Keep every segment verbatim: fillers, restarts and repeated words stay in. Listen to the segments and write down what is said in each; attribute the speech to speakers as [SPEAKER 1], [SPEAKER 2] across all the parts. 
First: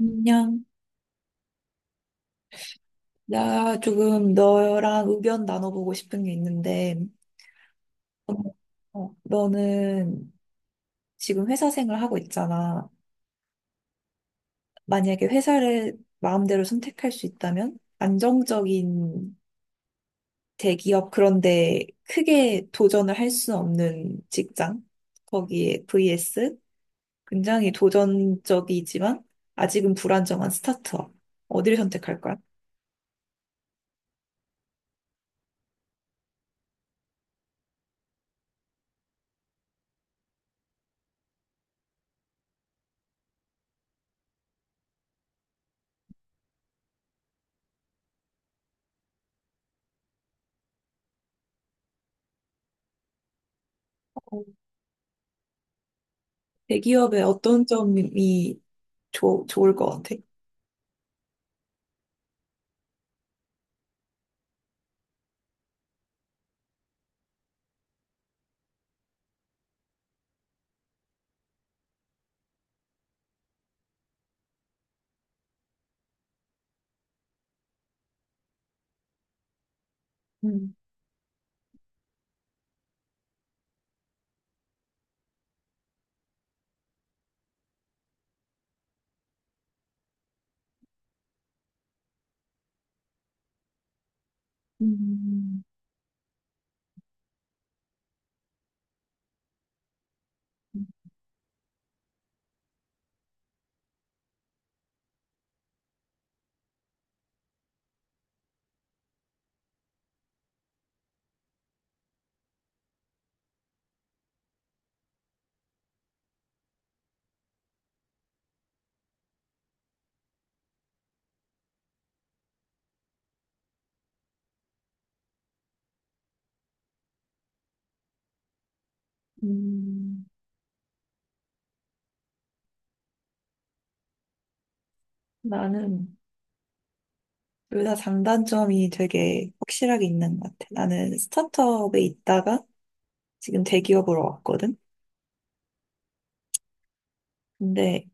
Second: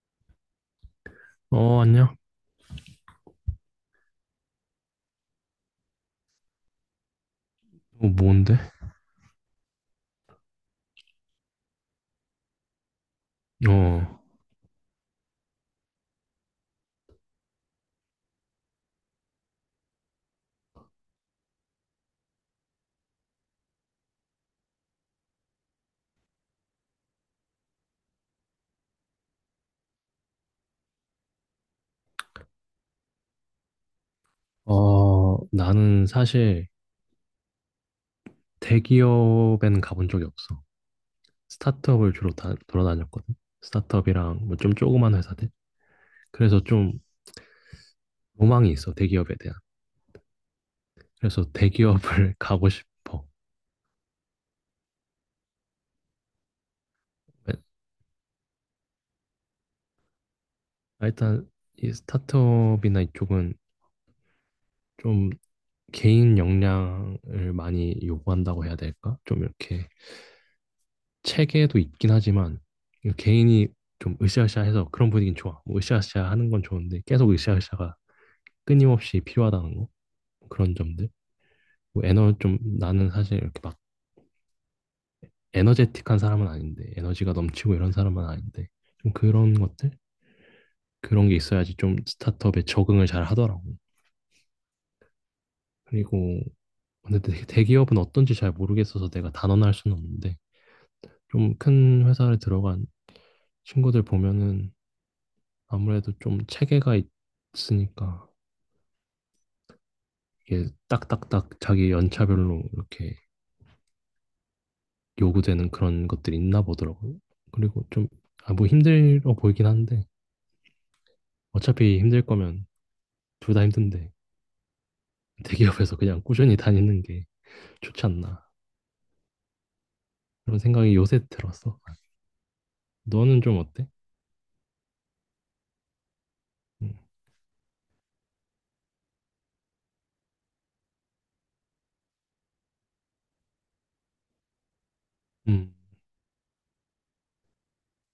[SPEAKER 1] 안녕.
[SPEAKER 2] 어, 안녕.
[SPEAKER 1] 나 조금 너랑 의견 나눠보고 싶은 게 있는데,
[SPEAKER 2] 어,
[SPEAKER 1] 어,
[SPEAKER 2] 뭔데?
[SPEAKER 1] 어, 너는 지금 회사 생활 하고 있잖아.
[SPEAKER 2] 어,
[SPEAKER 1] 만약에 회사를 마음대로 선택할 수 있다면, 안정적인 대기업 그런데 크게 도전을 할 수 없는 직장, 거기에 vs 굉장히 도전적이지만 아직은 불안정한 스타트업. 어디를 선택할 거야?
[SPEAKER 2] 어, 나는 사실 대기업에는 가본 적이 없어. 스타트업을 주로 다, 돌아다녔거든. 스타트업이랑 뭐 좀 조그만 회사들. 그래서 좀 로망이 있어, 대기업에 대한. 그래서 대기업을 가고 싶어.
[SPEAKER 1] 어, 대기업의 어떤 점이 좋, 좋을 것 같아?
[SPEAKER 2] 아, 일단 이 스타트업이나 이쪽은 좀 개인 역량을 많이 요구한다고 해야 될까? 좀 이렇게 체계도 있긴 하지만 이거 개인이 좀 으쌰으쌰해서 그런 분위기는 좋아. 뭐 으쌰으쌰 하는 건 좋은데 계속 으쌰으쌰가 끊임없이 필요하다는 거
[SPEAKER 1] 음,
[SPEAKER 2] 그런 점들. 뭐 에너 좀 나는 사실 이렇게 막 에너제틱한 사람은 아닌데 에너지가 넘치고 이런 사람은 아닌데 좀 그런 것들 그런 게 있어야지 좀 스타트업에 적응을 잘 하더라고.
[SPEAKER 1] 음,
[SPEAKER 2] 그리고 근데 대- 대기업은 어떤지 잘 모르겠어서 내가 단언할 수는 없는데 좀 큰 회사를 들어간 친구들 보면은 아무래도 좀 체계가 있으니까 이게 딱딱딱 자기 연차별로 이렇게 요구되는 그런 것들이 있나 보더라고요. 그리고 좀, 아, 뭐 힘들어 보이긴 한데, 어차피 힘들 거면 둘 다 힘든데, 대기업에서 그냥 꾸준히 다니는 게 좋지 않나.
[SPEAKER 1] 음.
[SPEAKER 2] 그런 생각이 요새 들었어. 너는 좀 어때?
[SPEAKER 1] 나는
[SPEAKER 2] 음,
[SPEAKER 1] 둘 다 장단점이 되게 확실하게 있는 것 같아. 나는 스타트업에 있다가 지금 대기업으로 왔거든.
[SPEAKER 2] 음,
[SPEAKER 1] 근데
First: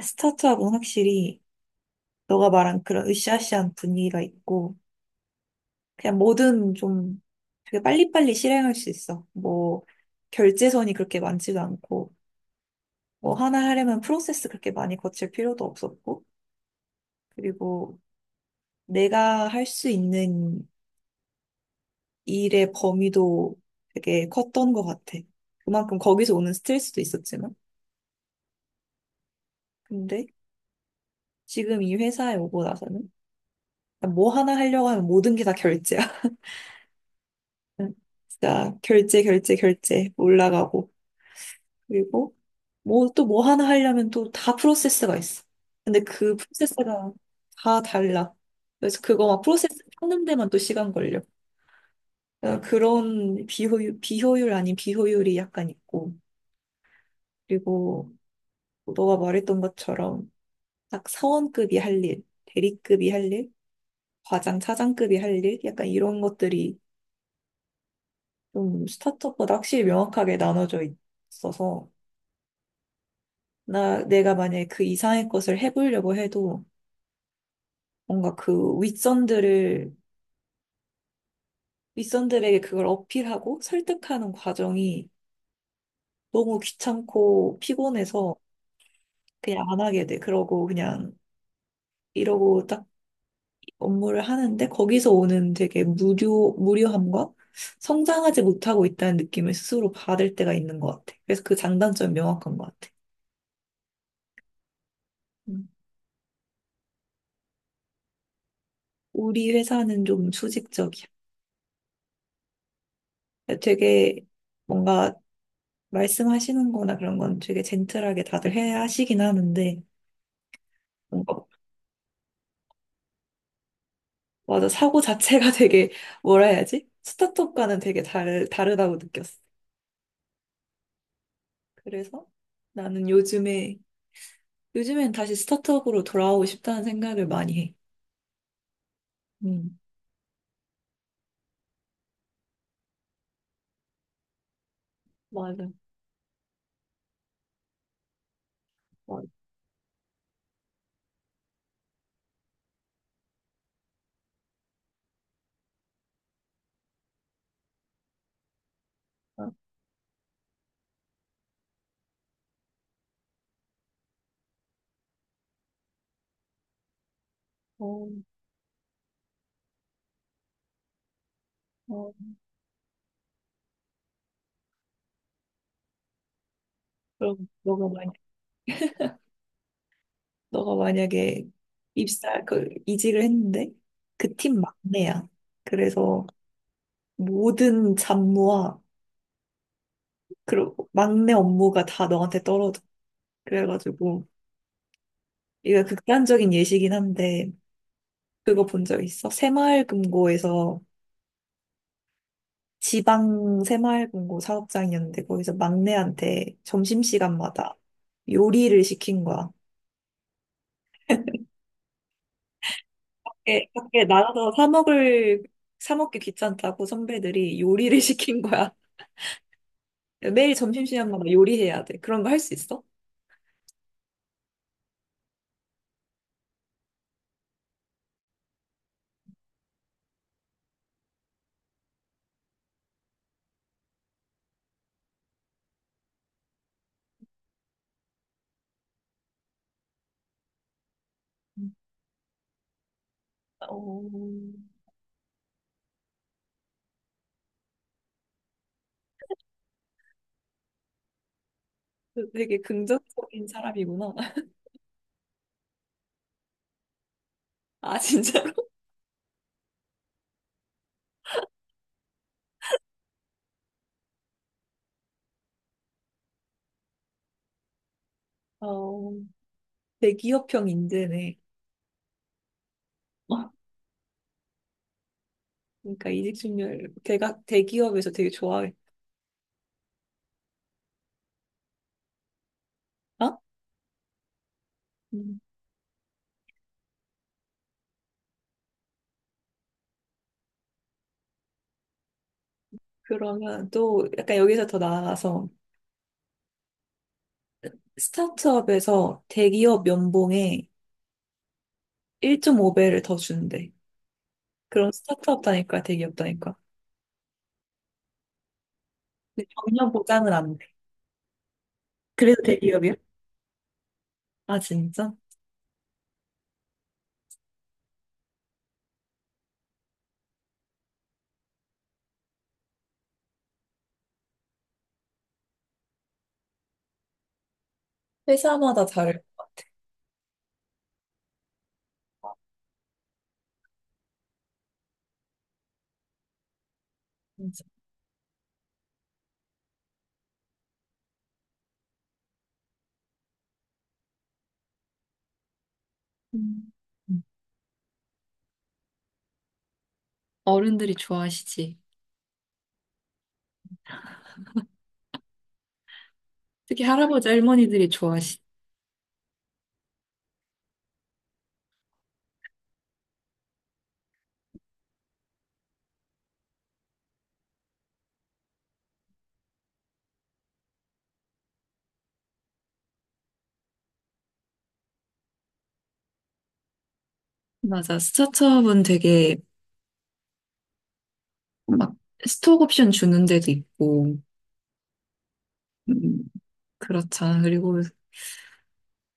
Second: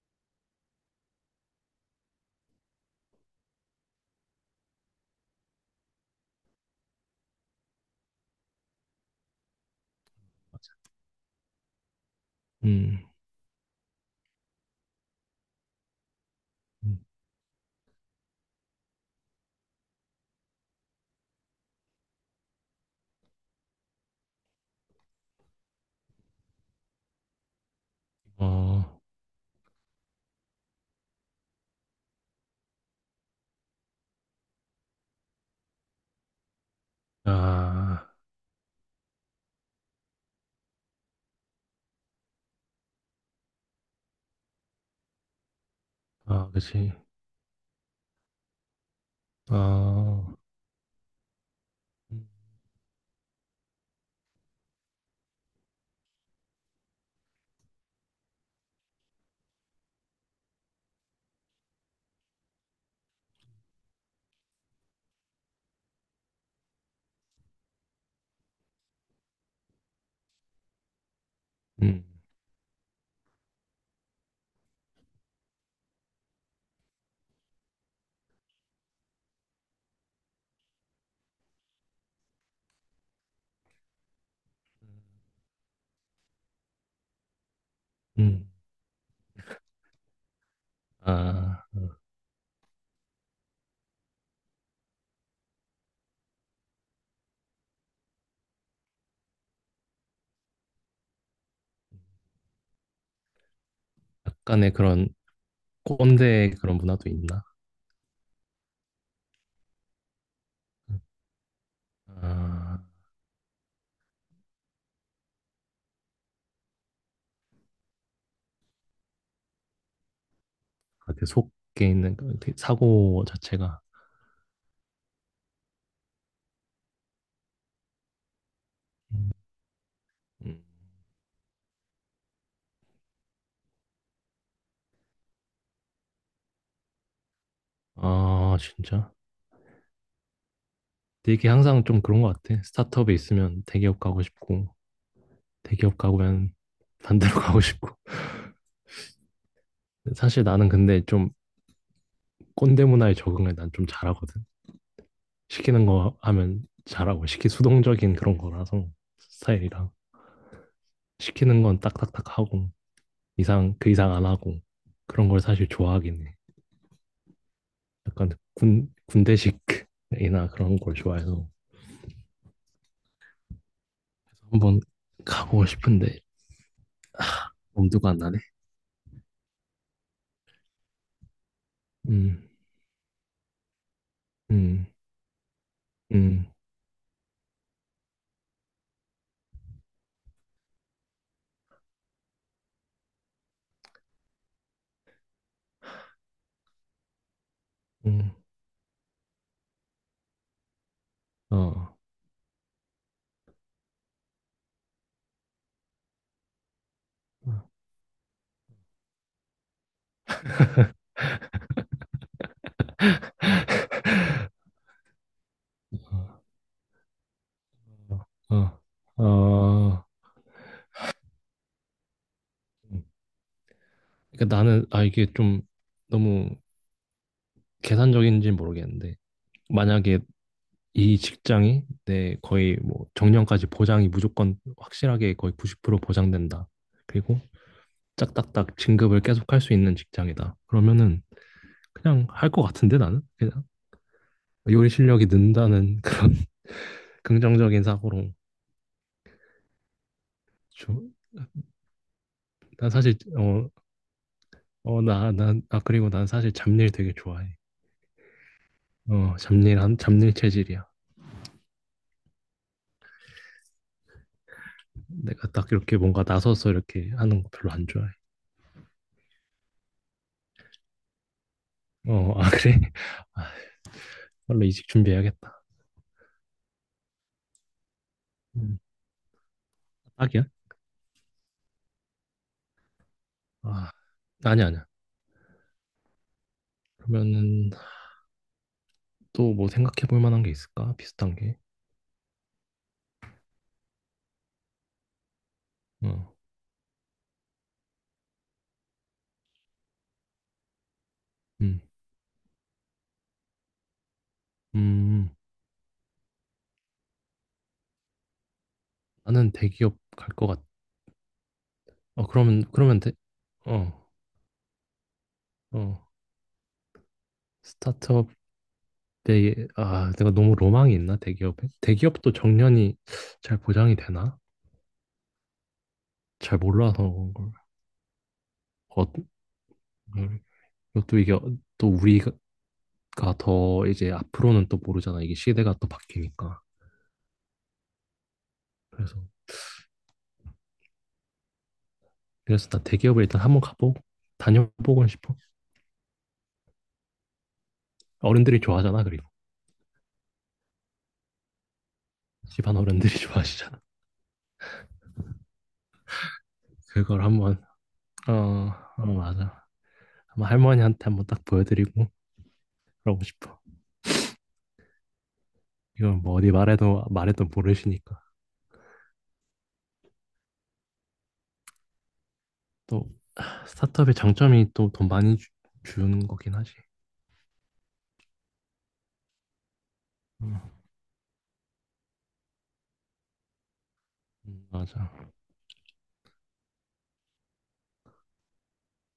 [SPEAKER 1] 스타트업은 확실히 너가 말한 그런 으쌰으쌰한 분위기가 있고 그냥 뭐든 좀 되게 빨리빨리 실행할 수 있어. 뭐
[SPEAKER 2] 맞아.
[SPEAKER 1] 결제선이 그렇게 많지도 않고
[SPEAKER 2] 음,
[SPEAKER 1] 뭐 하나 하려면 프로세스 그렇게 많이 거칠 필요도 없었고,
[SPEAKER 2] 음.
[SPEAKER 1] 그리고 내가 할 수 있는 일의 범위도 되게 컸던 것 같아. 그만큼 거기서 오는 스트레스도 있었지만.
[SPEAKER 2] 어,
[SPEAKER 1] 근데 지금 이 회사에 오고 나서는 뭐 하나 하려고 하면 모든 게 다 결제야.
[SPEAKER 2] 아,
[SPEAKER 1] 진짜 결제, 결제, 결제 올라가고. 그리고 뭐 또 뭐 하나 하려면 또 다 프로세스가 있어. 근데 그
[SPEAKER 2] 아, 그치.
[SPEAKER 1] 프로세스가 다 달라. 그래서 그거 막 프로세스 찾는
[SPEAKER 2] 아,
[SPEAKER 1] 데만 또 시간 걸려.
[SPEAKER 2] 음,
[SPEAKER 1] 그러니까 그런 비효율, 비효율 아닌 비효율이 약간 있고. 그리고 너가 말했던 것처럼 딱 사원급이 할 일, 대리급이 할 일, 과장, 차장급이 할 일, 약간 이런 것들이 좀 스타트업보다 확실히 명확하게 나눠져 있어서
[SPEAKER 2] 음,
[SPEAKER 1] 나 내가 만약에 그 이상의 것을 해보려고 해도 뭔가 그 윗선들을 윗선들에게 그걸 어필하고 설득하는 과정이 너무 귀찮고 피곤해서
[SPEAKER 2] 음.
[SPEAKER 1] 그냥 안 하게 돼. 그러고 그냥
[SPEAKER 2] 아,
[SPEAKER 1] 이러고 딱 업무를 하는데 거기서 오는 되게 무료, 무료함과 성장하지 못하고 있다는 느낌을 스스로 받을 때가 있는 것 같아. 그래서 그 장단점이 명확한 것 같아.
[SPEAKER 2] 약간의 그런
[SPEAKER 1] 음.
[SPEAKER 2] 꼰대 그런 문화도 있나?
[SPEAKER 1] 우리 회사는 좀
[SPEAKER 2] 음.
[SPEAKER 1] 수직적이야.
[SPEAKER 2] 아,
[SPEAKER 1] 되게 뭔가 말씀하시는 거나 그런 건 되게 젠틀하게 다들 해 하시긴 하는데
[SPEAKER 2] 같아.
[SPEAKER 1] 뭔가
[SPEAKER 2] 속에 있는 그 되게 사고 자체가.
[SPEAKER 1] 맞아, 사고 자체가 되게 뭐라 해야지? 스타트업과는 되게 다르, 다르다고
[SPEAKER 2] 음.
[SPEAKER 1] 느꼈어. 그래서 나는 요즘에 요즘엔 다시 스타트업으로 돌아오고 싶다는 생각을 많이
[SPEAKER 2] 아, 진짜.
[SPEAKER 1] 해.
[SPEAKER 2] 근데 이게 항상 좀 그런 것 같아. 스타트업에 있으면 대기업 가고 싶고,
[SPEAKER 1] 맞아,
[SPEAKER 2] 대기업 가면 반대로 가고 싶고.
[SPEAKER 1] 맞아.
[SPEAKER 2] 사실 나는 근데 좀 꼰대 문화에 적응을 난 좀 잘하거든. 시키는 거 하면 잘하고, 시키 수동적인 그런 거라서 스타일이랑. 시키는 건 딱딱딱 하고, 이상, 그 이상 안 하고. 그런 걸 사실 좋아하긴 해.
[SPEAKER 1] 어,
[SPEAKER 2] 약간 군, 군대식이나 그런 걸 좋아해서.
[SPEAKER 1] 어.
[SPEAKER 2] 한 번 가보고 싶은데
[SPEAKER 1] 그럼 너가
[SPEAKER 2] 엄두가
[SPEAKER 1] 만약
[SPEAKER 2] 안 나네.
[SPEAKER 1] 너가 만약에
[SPEAKER 2] 음,
[SPEAKER 1] 입사 그 이직을 했는데 그 팀
[SPEAKER 2] 음,
[SPEAKER 1] 막내야. 그래서
[SPEAKER 2] 음,
[SPEAKER 1] 모든 잡무와 그리고 막내 업무가 다 너한테 떨어져. 그래가지고 이거 극단적인 예시긴 한데,
[SPEAKER 2] 음,
[SPEAKER 1] 그거 본 적 있어? 새마을금고에서,
[SPEAKER 2] 어,
[SPEAKER 1] 지방 새마을금고 사업장이었는데 거기서 막내한테
[SPEAKER 2] 어,
[SPEAKER 1] 점심시간마다 요리를 시킨 거야. 밖에, 밖에 나가서 사 먹을, 사 먹기 귀찮다고 선배들이 요리를 시킨 거야.
[SPEAKER 2] 어, 어, 어.
[SPEAKER 1] 매일 점심시간마다 요리해야 돼. 그런 거 할 수 있어?
[SPEAKER 2] 그러니까 나는 아 이게 좀 너무 계산적인지 모르겠는데 만약에 이 직장이 내 거의 뭐 정년까지 보장이 무조건 확실하게 거의 구십 퍼센트 보장된다. 그리고 짝딱딱 진급을 계속할 수 있는 직장이다. 그러면은
[SPEAKER 1] 음.
[SPEAKER 2] 그냥 할 것 같은데 나는 그냥
[SPEAKER 1] 어,
[SPEAKER 2] 요리 실력이 는다는 그런 긍정적인 사고로 조,
[SPEAKER 1] 되게
[SPEAKER 2] 난 사실
[SPEAKER 1] 긍정적인
[SPEAKER 2] 어,
[SPEAKER 1] 사람이구나.
[SPEAKER 2] 어, 나, 난, 아, 그리고 난 사실 잡일 되게 좋아해.
[SPEAKER 1] 아, 진짜로?
[SPEAKER 2] 어, 잡일 한 잡일 체질이야. 내가 딱 이렇게 뭔가 나서서 이렇게 하는 거 별로 안 좋아해.
[SPEAKER 1] 어, 대기업형 인재네.
[SPEAKER 2] 어, 아 그래?
[SPEAKER 1] 어,
[SPEAKER 2] 아, 빨리 이직 준비해야겠다.
[SPEAKER 1] 그러니까 이직준결 대각 대기업에서 되게 좋아해.
[SPEAKER 2] 음, 딱이야?
[SPEAKER 1] 어?
[SPEAKER 2] 아, 아니 야 아니야. 아니야.
[SPEAKER 1] 음,
[SPEAKER 2] 그러면은 또 뭐 생각해 볼 만한 게 있을까? 비슷한 게.
[SPEAKER 1] 그러면 또 약간 여기서 더 나아가서
[SPEAKER 2] 어,
[SPEAKER 1] 스타트업에서 대기업 연봉의
[SPEAKER 2] 음,
[SPEAKER 1] 일 점 오 배를 더 주는데. 그런
[SPEAKER 2] 음,
[SPEAKER 1] 스타트업 다니까 대기업 다니까. 근데
[SPEAKER 2] 나는
[SPEAKER 1] 전혀
[SPEAKER 2] 대기업 갈
[SPEAKER 1] 보장은
[SPEAKER 2] 것
[SPEAKER 1] 안
[SPEAKER 2] 같.
[SPEAKER 1] 돼.
[SPEAKER 2] 어,
[SPEAKER 1] 그래도
[SPEAKER 2] 그러면
[SPEAKER 1] 대기업이야?
[SPEAKER 2] 그러면 돼. 어,
[SPEAKER 1] 아, 진짜?
[SPEAKER 2] 어, 내, 아, 내가 너무 로망이 있나, 대기업에? 대기업도 정년이 잘 보장이 되나? 잘 몰라서 그런 걸.
[SPEAKER 1] 회사마다
[SPEAKER 2] 어,
[SPEAKER 1] 다를 것 같아.
[SPEAKER 2] 또 이게, 또 우리가 더 이제 앞으로는 또 모르잖아. 이게 시대가 또 바뀌니까.
[SPEAKER 1] 진짜.
[SPEAKER 2] 그래서, 그래서 나 대기업에 일단 한번 가보고, 다녀보고 싶어.
[SPEAKER 1] 음. 음.
[SPEAKER 2] 어른들이 좋아하잖아, 그리고.
[SPEAKER 1] 어른들이 좋아하시지.
[SPEAKER 2] 집안 어른들이 좋아하시잖아.
[SPEAKER 1] 특히
[SPEAKER 2] 그걸
[SPEAKER 1] 할아버지,
[SPEAKER 2] 한번,
[SPEAKER 1] 할머니들이
[SPEAKER 2] 어,
[SPEAKER 1] 좋아하시.
[SPEAKER 2] 어, 맞아. 한번 할머니한테 한번 딱 보여드리고, 그러고 싶어. 이건 뭐 어디 말해도, 말해도 모르시니까. 또 스타트업의 장점이 또 돈 많이 주, 주는 거긴 하지.
[SPEAKER 1] 맞아. 스타트업은 되게
[SPEAKER 2] 음,
[SPEAKER 1] 막 스톡 옵션 주는 데도 있고,
[SPEAKER 2] 음, 맞아.
[SPEAKER 1] 음, 그렇잖아. 그리고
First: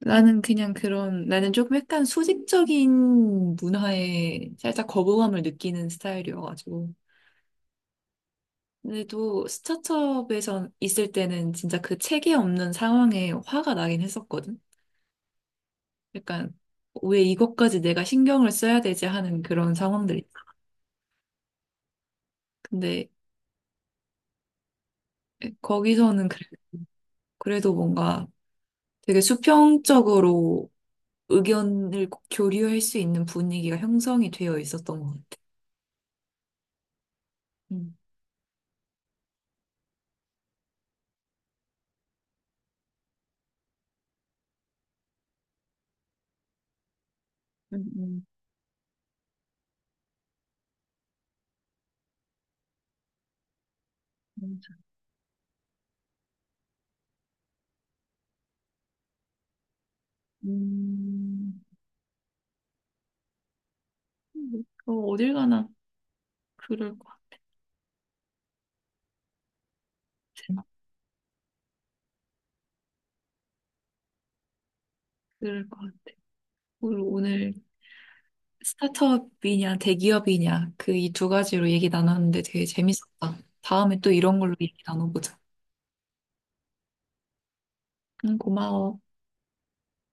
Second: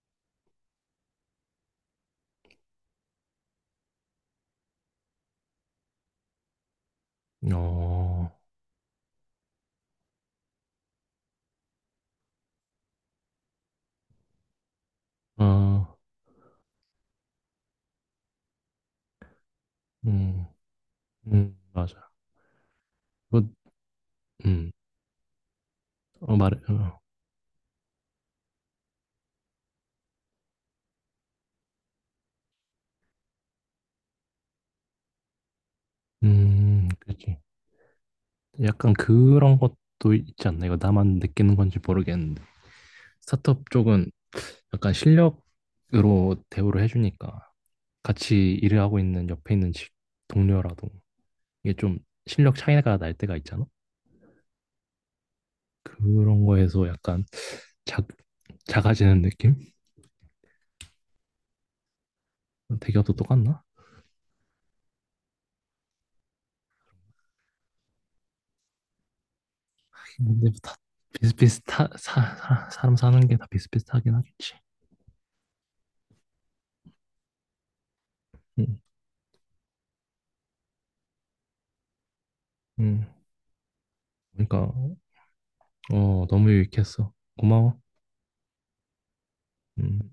[SPEAKER 1] 나는 그냥 그런, 나는 조금 약간 수직적인 문화에 살짝 거부감을 느끼는 스타일이어가지고.
[SPEAKER 2] 어,
[SPEAKER 1] 근데 또 스타트업에서 있을 때는 진짜 그 체계 없는 상황에 화가 나긴 했었거든.
[SPEAKER 2] 어,
[SPEAKER 1] 약간 왜 이것까지 내가 신경을 써야 되지 하는 그런 상황들 있죠.
[SPEAKER 2] 음, 음, 맞아.
[SPEAKER 1] 근데
[SPEAKER 2] 그, 음,
[SPEAKER 1] 거기서는
[SPEAKER 2] 어,
[SPEAKER 1] 그래-
[SPEAKER 2] 말해, 어,
[SPEAKER 1] 그래도 뭔가 되게 수평적으로 의견을 교류할 수 있는 분위기가 형성이 되어 있었던 것 같아.
[SPEAKER 2] 음, 그렇지.
[SPEAKER 1] 음,
[SPEAKER 2] 약간 그런 것도 있지 않나? 이거 나만 느끼는 건지 모르겠는데. 스타트업 쪽은 약간 실력으로 대우를 해주니까
[SPEAKER 1] 음, 음,
[SPEAKER 2] 같이 일을 하고 있는 옆에 있는 직- 동료라도 이게 좀 실력 차이가 날 때가 있잖아?
[SPEAKER 1] 맞아.
[SPEAKER 2] 그런 거에서 약간 작, 작아지는 느낌?
[SPEAKER 1] 음,
[SPEAKER 2] 대기업도 똑같나?
[SPEAKER 1] 음, 음. 어, 어딜 가나 그럴 것 같아.
[SPEAKER 2] 근데 뭐
[SPEAKER 1] 진짜
[SPEAKER 2] 다 비슷비슷하 사, 사- 사람 사는 게 다 비슷비슷하긴 하겠지.
[SPEAKER 1] 그럴 것 같아. 오늘 오늘
[SPEAKER 2] 응,
[SPEAKER 1] 스타트업이냐 대기업이냐 그 이 두 가지로 얘기 나눴는데 되게
[SPEAKER 2] 응.
[SPEAKER 1] 재밌었다. 다음에 또 이런 걸로
[SPEAKER 2] 그러니까
[SPEAKER 1] 얘기 나눠보자.
[SPEAKER 2] 어 너무 유익했어. 고마워.
[SPEAKER 1] 응, 고마워.
[SPEAKER 2] 음.